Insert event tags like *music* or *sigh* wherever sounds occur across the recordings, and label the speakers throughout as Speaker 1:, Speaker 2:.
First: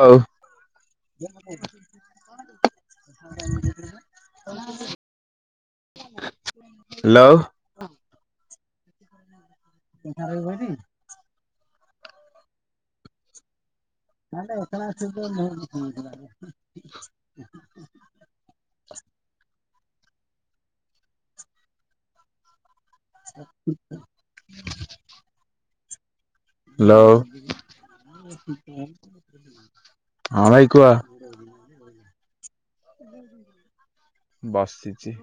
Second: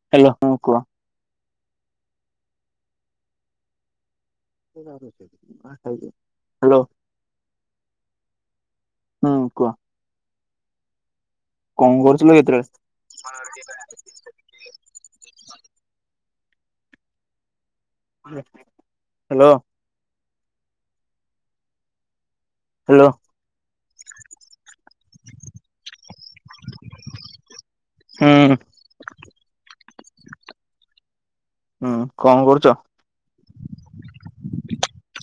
Speaker 1: ହଉ
Speaker 2: ହ୍ୟାଲୋ ହଁ କୁହ। ହ୍ୟାଲୋ।
Speaker 1: ହ୍ୟାଲୋ।
Speaker 2: ହୁଁ କୁହ।
Speaker 1: *inaudible*
Speaker 2: କଣ କରୁଥିଲ ସେତେବେଳେ?
Speaker 1: *unintelligible*
Speaker 2: ହ୍ୟାଲୋ। ହ୍ୟାଲୋ।
Speaker 1: ହ୍ୟାଲୋ।
Speaker 2: ହୁଁ
Speaker 1: ହଁ ଭଇ କୁହ।
Speaker 2: ହୁଁ କରୁ
Speaker 1: ବସିଛି।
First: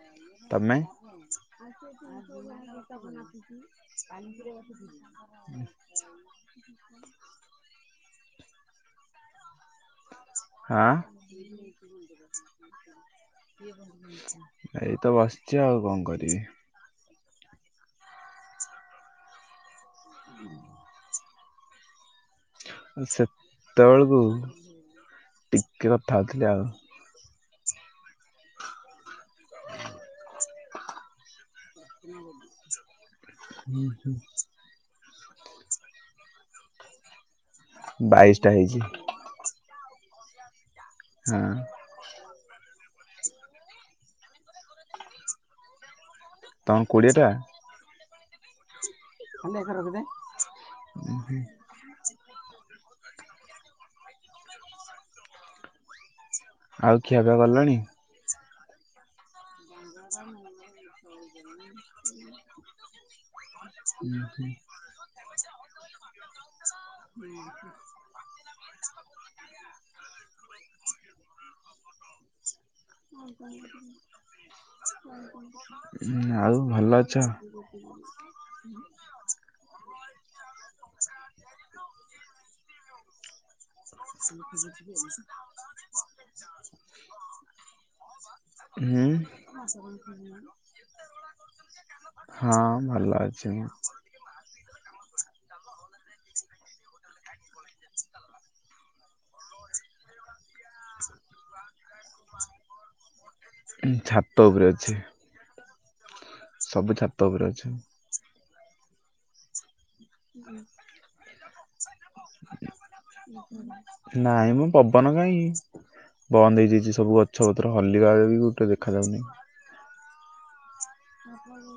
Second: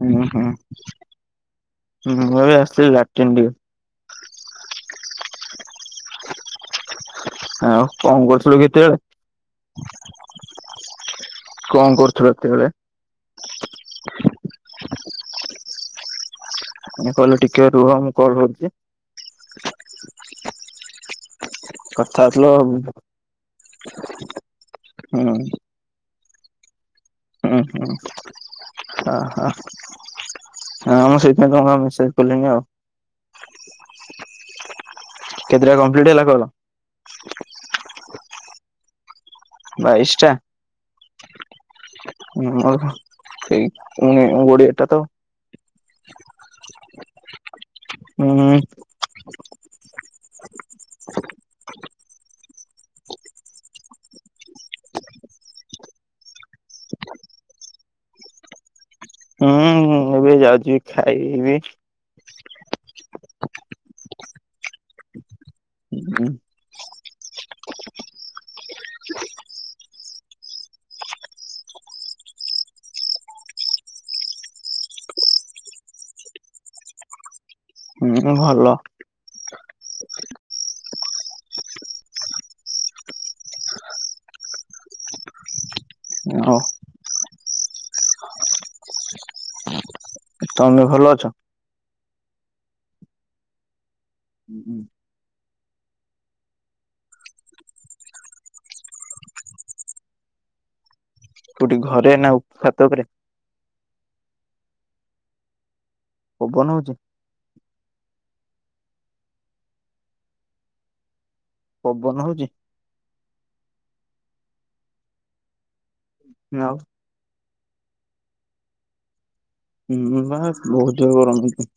Speaker 2: ହୁଁ ହୁଁ,
Speaker 1: ତମେ?
Speaker 2: ହଁ ମୁଁ ଏବେ ଆସଥିଲି ଲାଟିନ ଟିକେ। ଆଉ କଣ କରୁଥିଲୁ କି ଏତେବେଳେ?
Speaker 1: ହଁ ଏଇତ ବସିଛି ଆଉ କଣ କରିବି?
Speaker 2: କହିଲ ଟିକେ ରୁହ ମୁଁ କଣ କରୁଛି।
Speaker 1: ହୁଁ।
Speaker 2: କଥା ହଉଥିଲ ହୁଁ
Speaker 1: ସେତେବେଳକୁ
Speaker 2: ହୁଁ
Speaker 1: ଟିକେ କଥା ହଉଥିଲି ଆଉ।
Speaker 2: ହୁଁ ହୁଁ ହ ହଁ ହ ଆମ ସେଇ *unintelligible* ମେସେଜ କଲିନି ଆଉ। କେତେଟା କମ୍ପ୍ଲିଟ ହେଲା କଲ?
Speaker 1: ବାଇଶଟା ହେଇଛି।
Speaker 2: ବାଇସ ଟା?
Speaker 1: ହଁ।
Speaker 2: ହଁ ସେଇ ଗଡ଼ିଆଟା ତ।
Speaker 1: ତମ କୋଡ଼ିଏଟା?
Speaker 2: ହୁଁ।
Speaker 1: ଆଉ ଖିଆପିଆ କଲଣି?
Speaker 2: ହୁଁ ଏବେ ଯାଉଛି। ଖାଇବି।
Speaker 1: ହୁଁ ହୁଁ।
Speaker 2: ହୁଁ।
Speaker 1: ଆଉ ଭଲ ଅଛ?
Speaker 2: ହୁଁ ଭଲ। ଆଉ
Speaker 1: ହୁଁ।
Speaker 2: ତମେ ଭଲ ଅଛ?
Speaker 1: ହଁ ଭଲ ଅଛି ମୁଁ।
Speaker 2: କୁଠି ଘରେ ନା ଛାତ ଉପରେ?
Speaker 1: ତ ଉପରେ ଅଛି।
Speaker 2: ପବନ ହଉଛି
Speaker 1: ସବୁ ଛାତ ଉପରେ ଅଛି। ହୁଁ।
Speaker 2: ପବନ ହଉଛି।
Speaker 1: ନାଇଁ ମ ପବନ କାହିଁ ବନ୍ଦ
Speaker 2: ଆଉ
Speaker 1: ହେଇଯାଇଛି ସବୁ ଅଛି ସବୁଠାରେ ହଲିଲା ବି ଗୋଟେ ଦେଖାାଯାଉନି।
Speaker 2: ହୁଁ ବା। ବହୁତ ଗରମ। ହଁ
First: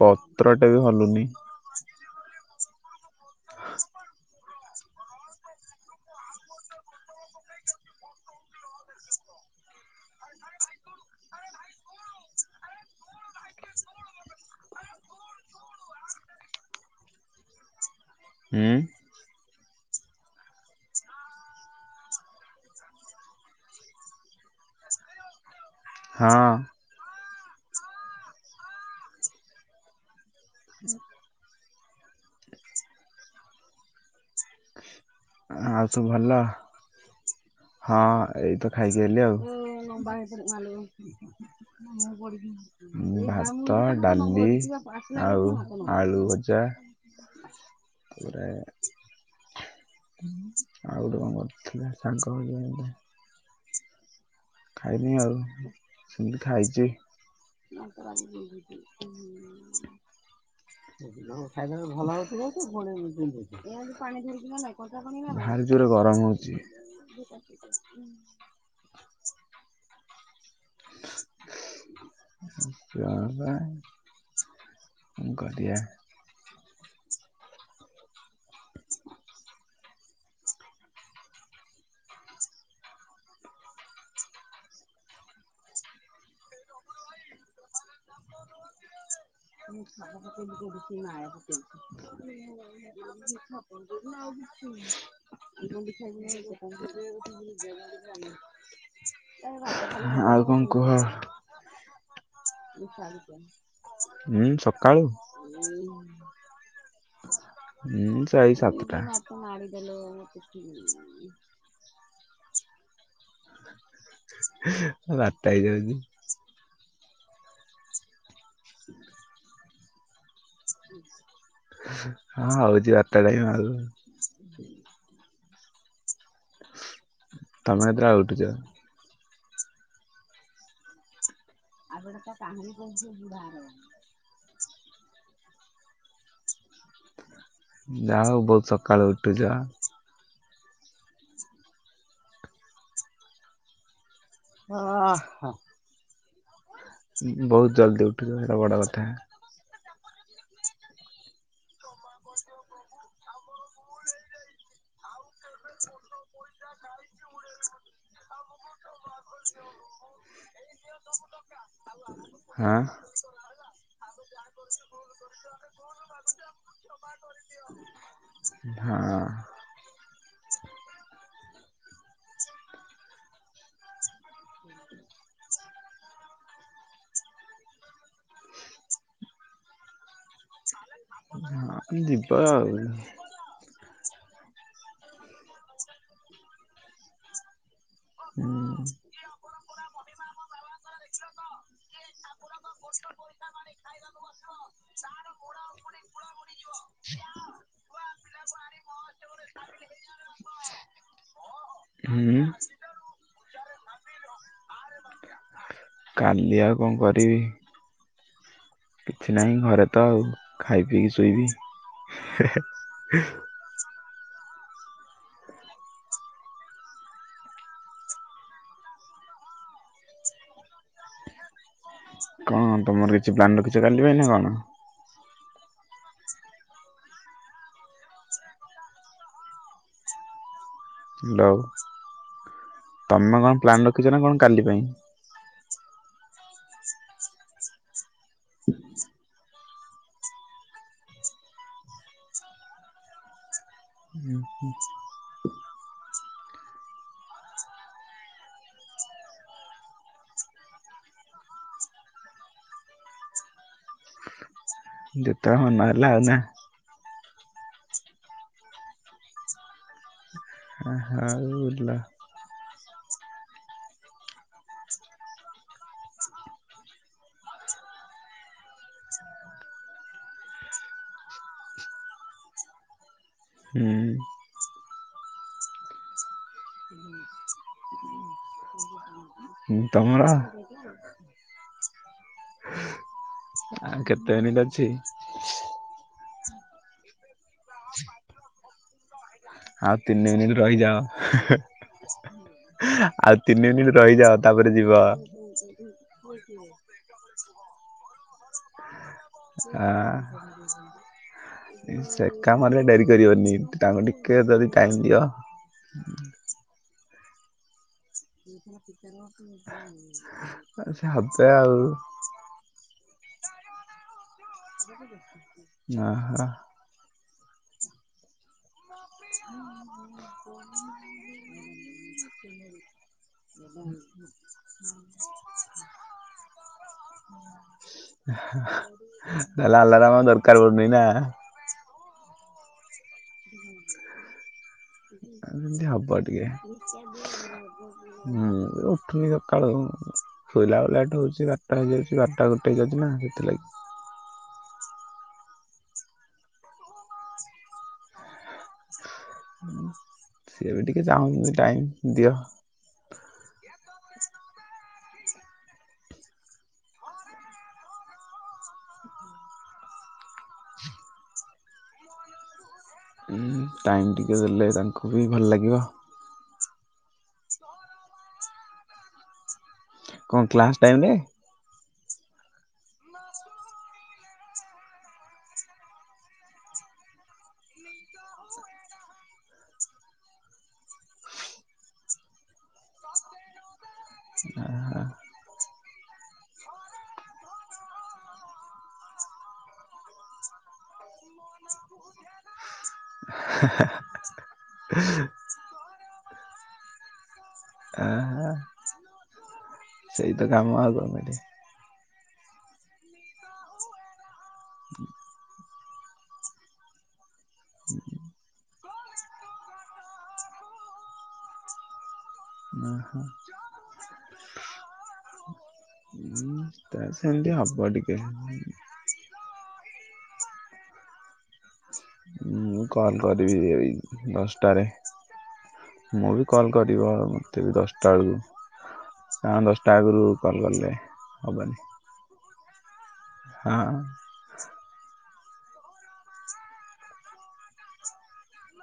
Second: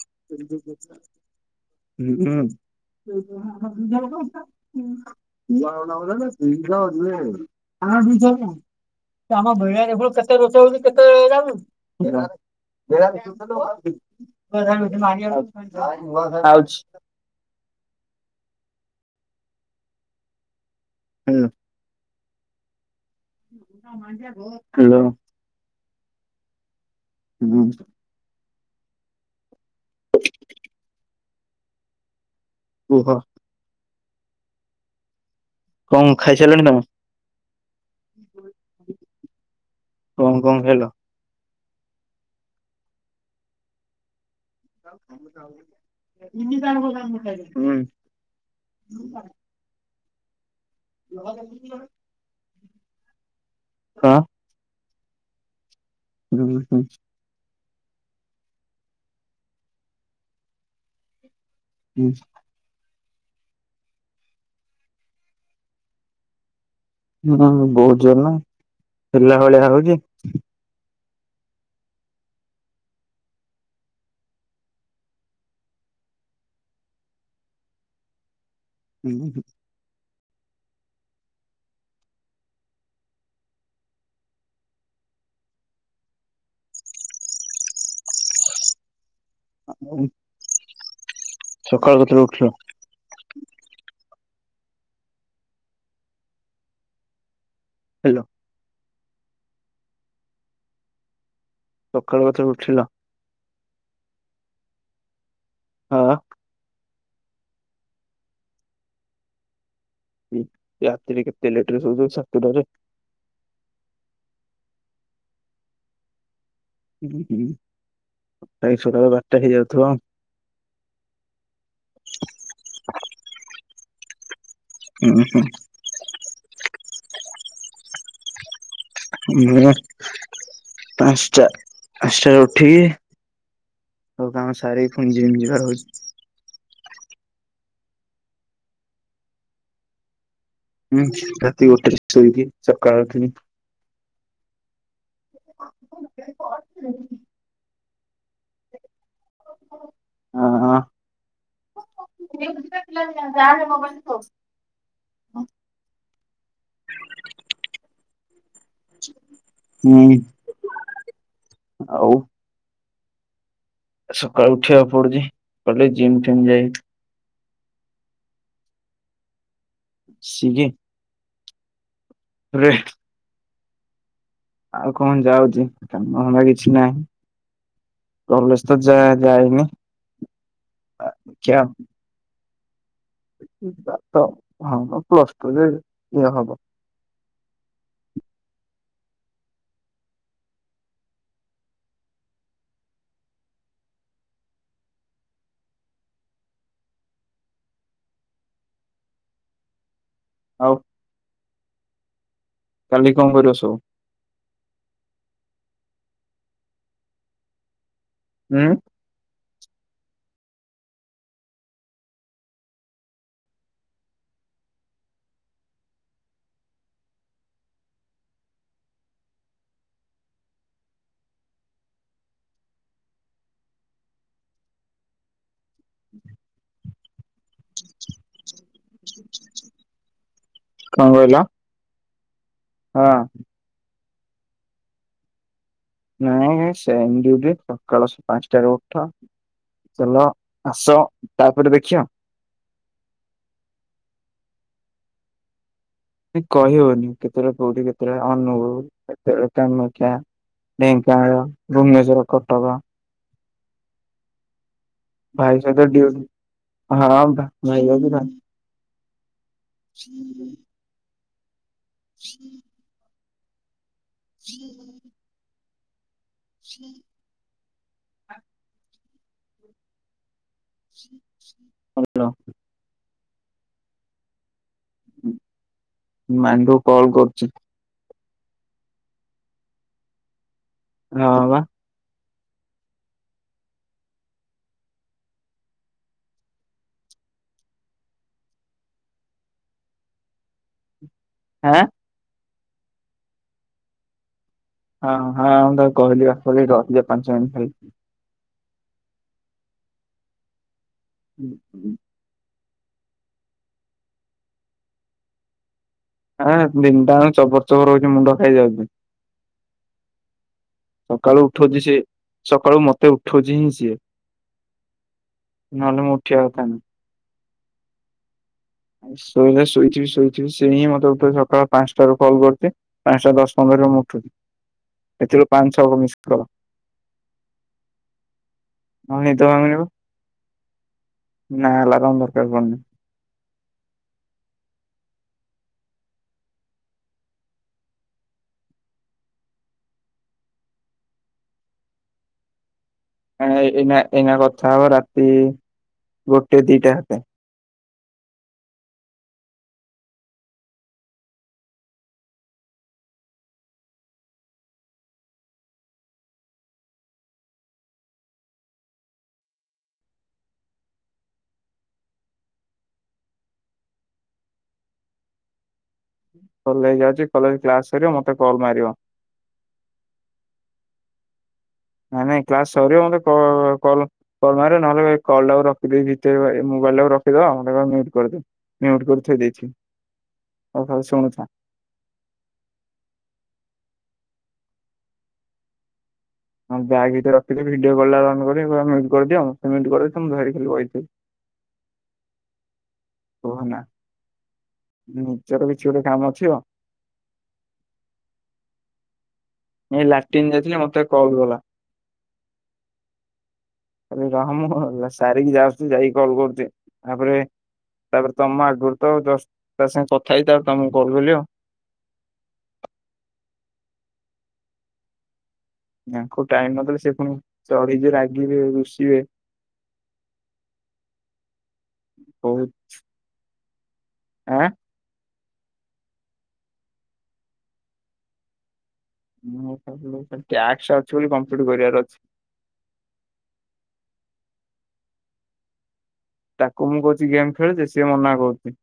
Speaker 1: ପତ୍ରଟେ ବି ହଲୁନି
Speaker 2: ହୁଁ। *unintelligible* *unintelligible* *unintelligible* ଆଛି। *inaudible*
Speaker 1: ଉଁ।
Speaker 2: ହୁଁ। ହ୍ୟାଲୋ।
Speaker 1: ହଁ।
Speaker 2: *inaudible* କୁହ।
Speaker 1: ଆଉ ସବୁ
Speaker 2: କଣ
Speaker 1: ଭଲ
Speaker 2: ଖାଇସାରିଲାଣି ତମ।
Speaker 1: ହଁ ଏଇତ ଖାଇକି ଆଇଲି ଆଉ।
Speaker 2: କଣ କଣ ଖାଇଲ?
Speaker 1: ଭାତ ଡାଲି। ଆଉ ଆଳୁ
Speaker 2: *inaudible*
Speaker 1: ଭଜା
Speaker 2: ହୁଁ।
Speaker 1: ତାପରେ
Speaker 2: *inaudible*
Speaker 1: ଆଉ ଗୋଟେ କଣ କରଥିଲା ଶାଗ ଭଜା ଗୋଟେ।
Speaker 2: ହଁ।
Speaker 1: ଖାଇନି ଆଉ ସେମିତି
Speaker 2: ହୁଁ
Speaker 1: ଖାଇଛି। *inaudible* ଖାଇବା ଭଲ ହେଇଥିବ ତ ପୁଣି। ଭାରି ଜୋରେ ଗରମ ହଉଛି।
Speaker 2: ହୁଁ ବହୁତ ଜୋର ନା ହେଲା ଭଳିଆ ହଉଛି।
Speaker 1: *unintelligible* ମୁଗ ଦିଆ। *unintelligible* *unintelligible* *unintelligible*
Speaker 2: ସକାଳୁ କେତେବେଳେ ଉଠିଲ? ହେଲୋ
Speaker 1: ଆଉ କଣ କୁହ।
Speaker 2: ସକାଳ କଥା ଉଠିଲ
Speaker 1: ଉୁଁ ସକାଳୁ।
Speaker 2: ହଁ
Speaker 1: ହୁଁ ଚାରି ସାତଟା।
Speaker 2: ରାତିରେ କେତେ ଲେଟର ଶୋଉଛ ସତଟାରେ।
Speaker 1: ଆଉ ବାରଟା ହେଇଯାଉଛି।
Speaker 2: ହୁଁ ହୁଁ ପ୍ର ସକାଳ ବାରଟା ହେଇଯାଉଥିବ ଆଉ।
Speaker 1: ହଁ ହଉଛି ବାରଟା ଟାଇମ୍ ଆଉ।
Speaker 2: ହୁଁ ହୁଁ।
Speaker 1: ତମେ କେତେଟରେ ଉଠୁଛ।
Speaker 2: ମୁଁ *inaudible* ପାନ୍ସ ଷ୍ଟା ପାଞ୍ଚଟା ରେ ଉଠି କି ସବୁ କାମ ସାରି। ପୁଣି ଜିମ ଯିବାର ଅଛି।
Speaker 1: ଯାହା ହଉ ବହୁତ ସକାଳୁ ଉଠୁଛ।
Speaker 2: ହୁଁ ରାତି ଗୋଟ ଶୋଇକି ସକାଳୁ ପୁଣି।
Speaker 1: ଅ ହ।
Speaker 2: *unintelligible*
Speaker 1: ଉଁ ବୋହୁତ ଜଲ୍ଦୀ ଉଠୁଚ ସେଟା ବଡ଼ କଥା।
Speaker 2: ହଁ ହଁ। *unintelligible* ହୁଁ।
Speaker 1: ହଁ।
Speaker 2: ଆଉ
Speaker 1: ଆମ ଯାହା କରିଚୁ ଭୁଲ୍
Speaker 2: ସକାଳୁ ଉଠିବାକୁ
Speaker 1: କରିଚୁ
Speaker 2: ପଡୁଛି
Speaker 1: ଆମେ
Speaker 2: କଲେ ଜିମ୍
Speaker 1: ଭୁଲ୍
Speaker 2: ଫିମ୍ ଯାଇ
Speaker 1: ମାଗୁଚୁ ଆମୁକୁ କ୍ଷମା କରି ହଁ।
Speaker 2: ସିଜେ ରେ ଆଉ କଣ ଯାଉଚି କାମ ଧନ୍ଦା କିଛି ନାହିଁ। କଲେଜ୍ ତ ଯା ଯାଇନି। ଆ,
Speaker 1: ହଁ ଯିବା ଆଉ।
Speaker 2: ଏ କି ପାଠ ହଁ ବା ପ୍ଲସ୍ ଟୁରେ ଇଏ ହବ।
Speaker 1: ହୁଁ। ଗ
Speaker 2: ଓ
Speaker 1: ହୁଁ।
Speaker 2: କାଲି କଣ କରିବ ସବୁ?
Speaker 1: କାଲି ଆଉ କଣ କରିବି
Speaker 2: ହୁଁ
Speaker 1: କିଛି ନାହିଁ ଘରେ ତ ଆଉ। ଖାଇ ପିଇକି ଶୋଇବି ହେ ହେଁ। କଣ ତମର କିଛି ପ୍ଲାନ ରଖିଛ କାଲି ପାଇଁ ନା କଣ?
Speaker 2: *inaudible* କହିଲ?
Speaker 1: ହ୍ୟାଲୋ
Speaker 2: ହଁ
Speaker 1: ତମେ କଣ ପ୍ଲାନ୍ ରଖିଛ ନା କ ଣ କାଲି ପାଇଁ?
Speaker 2: ହଁ ହଁ ସେମ୍ ଡିଉଟି ସକାଳ ପାଞ୍ଚଟାରେ ଉଠ ଚାଲ ଆସ ତାପରେ ଦେଖିବା।
Speaker 1: ଉଁ ହୁଁ।
Speaker 2: ନ୍ତି କହି ହଉନି କେତେବେଳେ କୋଉଠି କେତେବେଳେ ଅନୁଗୁଳୁ କେତେବେଳେ କାମାକ୍ଷା ଢେଙ୍କାନାଳ, ଭୁବନେଶ୍ୱର, କଟକ
Speaker 1: ଯେତେବେଳେ
Speaker 2: ଭାଇ
Speaker 1: ମନ
Speaker 2: ସହିତ
Speaker 1: ହେଲା
Speaker 2: ଡଉ
Speaker 1: ଆଉ ନା
Speaker 2: ହଁ ଭାଇ ହୁଁ ହୁଁ
Speaker 1: ଆ ହାଉ
Speaker 2: *inaudible* ଜ *inaudible* ହାଲୋ।
Speaker 1: ହୁଁ
Speaker 2: ମାଣ୍ଡୁ କଲ କରୁଛି।
Speaker 1: ହୁଁ ତମର
Speaker 2: ହଁ ବା
Speaker 1: ଆଉ କେତେ ମିନିଟ୍ ଅଛି? ଆଉ ତିନି ମିନିଟ୍ ରହିଯାଅ
Speaker 2: ହଁ
Speaker 1: ଆଉ ତିନି ମିନିଟ୍ ରହିଯାଅ ତାପରେ ଯିବ।
Speaker 2: ହଁ ହଁ ମୁଁ ତାକୁ କହିଲି ବା କହିଲି ରହିଯା ପାଞ୍ଚ ମିନିଟ୍ ଖାଲି
Speaker 1: ଆ
Speaker 2: ହୁଁ ହୁଁ
Speaker 1: କାମରେ ଡେରି କରିବନି, ତାଙ୍କୁ ଟିକେ ଯଦି ଟାଇମ ଦିଅ।
Speaker 2: ହଁ ତିନିଟା ଆଙ୍କ ଚବର ଚବର ହଉ
Speaker 1: *inaudible*
Speaker 2: ସକାଳୁ
Speaker 1: ହେବେ ଆଉ
Speaker 2: ଉଠଛି ସିଏ ସକାଳୁ ମତେ ଉଠଉଛି ହିଁ ସିଏ। ନହେଲେ
Speaker 1: ଅ
Speaker 2: ମୁଁ
Speaker 1: ହ।
Speaker 2: ଉଠିବା କଥା ନୁହଁ। ଶୋଇ ଶୋଇଥିବି ଶୋଇଥିବି ସେଇ ହିଁ ମତେ ସକାଳ ପାଞ୍ଚଟାରୁ କଲ୍ କରିଥିଲ ପାଞ୍ଚଟା ଦଶ ପନ୍ଦରରେ ମ ଉଠୁ ଏଥିରୁ ପାଞ୍ଚ ଛଅହ ମିଶକଲ୍। ଭାଙ୍ଗୁନି
Speaker 1: ତାହେଲେ
Speaker 2: ବା।
Speaker 1: ଆଲାରାମ ଆଉ ଦରକାର ପଡ଼ୁନି ନା।
Speaker 2: କଣ ଦରକାର କହୁନ।
Speaker 1: ଆଏମିତି ହବ ଟିକେ। ମୁଁ ଉଠୁନି ସକାଳୁ ଶୋଇଲାବେଳେ ଲେଟ ହଉଛି ବାରଟା ହେଇଯାଉଛି ବାରଟା ଗୋଟେ ହେଇଯାଉଛି। ନା
Speaker 2: ହ
Speaker 1: ସେଥିଲାଗି।
Speaker 2: ଏନା-ଏନା କଥା ହବ ରାତି ଗୋଟେ ଦିଟା।
Speaker 1: ସଏ ବି ଟିକେ ଚାହୁଁନି ଟାଇମ ଦିଅ। ଟାଇମ୍ ଟିକେ ଦେଲେ ତାଙ୍କୁ ବି ଭଲ ଲାଗିବ।
Speaker 2: କଲେଜ ଯାଉଛି କଲେଜ କ୍ଲାସ କରିବ ମତେ କଲ୍ ମାରିବ।
Speaker 1: କଣ କ୍ଲାସ ଟାଇମ ରେ?
Speaker 2: ନାଇଁ-ନାଇଁ କ୍ଲାସ ସରିବ ମତେ କଅ କଲ-କଲ ମାରିବେ ନହେଲେ କଲ ଟା ରଖିଦେଇ ଭିତରେ ମା ମୋବାଇଲାକୁ ରଖିଦ ମତେ କହିବ ମିଉଟ-ମିଉଟ କରିକି ଥୋଇଦେଇଛି। ଆଉ ହଉ ଶୁଣୁଥା।
Speaker 1: ଆହା
Speaker 2: ହଁ ବ୍ୟାଗ୍ ଭିତରେ ରଖି ଭିଡିଓ କଲ୍ଟା ଅନ୍ କରିକି କହିବ ମ୍ୟୁଟ୍ କରିଦିଅ ମୋତେ ମ୍ୟୁଟ୍ କରିଦେଇ ତମେ ଧରିକି ଖାଲି ବଇଥାଅ। କୁହନା ନିଜର କିଛି ଗୋଟେ କାମ ଅଛି।
Speaker 1: ଅ ହଁ।
Speaker 2: ଏଇ ଲାଟିନ୍ ଯାଇଥିଲି ମତେ କଲ୍
Speaker 1: କରିବେ।
Speaker 2: କଲା। ରହ ସାରିକି ଯାଉଛି ଯାଇକି କଲ୍ କରୁଛି। ତାପରେ ତାପରେ ତମ ଆଗରୁ ତ ଦଶ ତା ସାଙ୍ଗେ କଥା ହେଇକି ତାପରେ ତମକୁ କଲ୍ କଲି ଆଉ।
Speaker 1: ଓହୋ
Speaker 2: ଆଙ୍କୁ
Speaker 1: ଉଁ
Speaker 2: ଟାଇମ
Speaker 1: ତା
Speaker 2: ନଦେଲେ ସେ ପୁଣି
Speaker 1: ସେମିତି ହବ
Speaker 2: ଚଢିଯିବ
Speaker 1: ଟିକେ
Speaker 2: ରାଗିବେ ରୁଷିବେ। ବହୁତ
Speaker 1: ମୁଁ କଲ କରିବି ଏଇ
Speaker 2: ଆଁ
Speaker 1: ଦଶଟାରେ। ମୁଁ ବି କଲ କରିବ ମତେ ବି ଦଶଟା ବେଳକୁ ହଁ ଦଶଟା ଆଗରୁ କଲ୍
Speaker 2: ଟ୍ୟାକ୍ସ
Speaker 1: କଲେ
Speaker 2: ଅଛି ବୋଲି କମ୍ପ୍ଲିଟ୍
Speaker 1: ହବନି।
Speaker 2: କରିବାର ଅଛି
Speaker 1: ହଁ।
Speaker 2: ତାକୁ ମୁଁ କହୁଛି ଗେମ୍ ଖେଳୁଛି ସିଏ ମନା କରୁଛି।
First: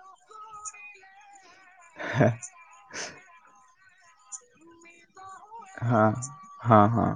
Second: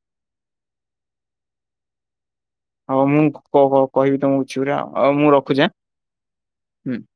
Speaker 2: ହଉ ମୁଁ କ-କହିବି ତମକୁ ବୁଝିକି ମୁଁ ର
Speaker 1: ହଁ-ହଁ-ହଁ।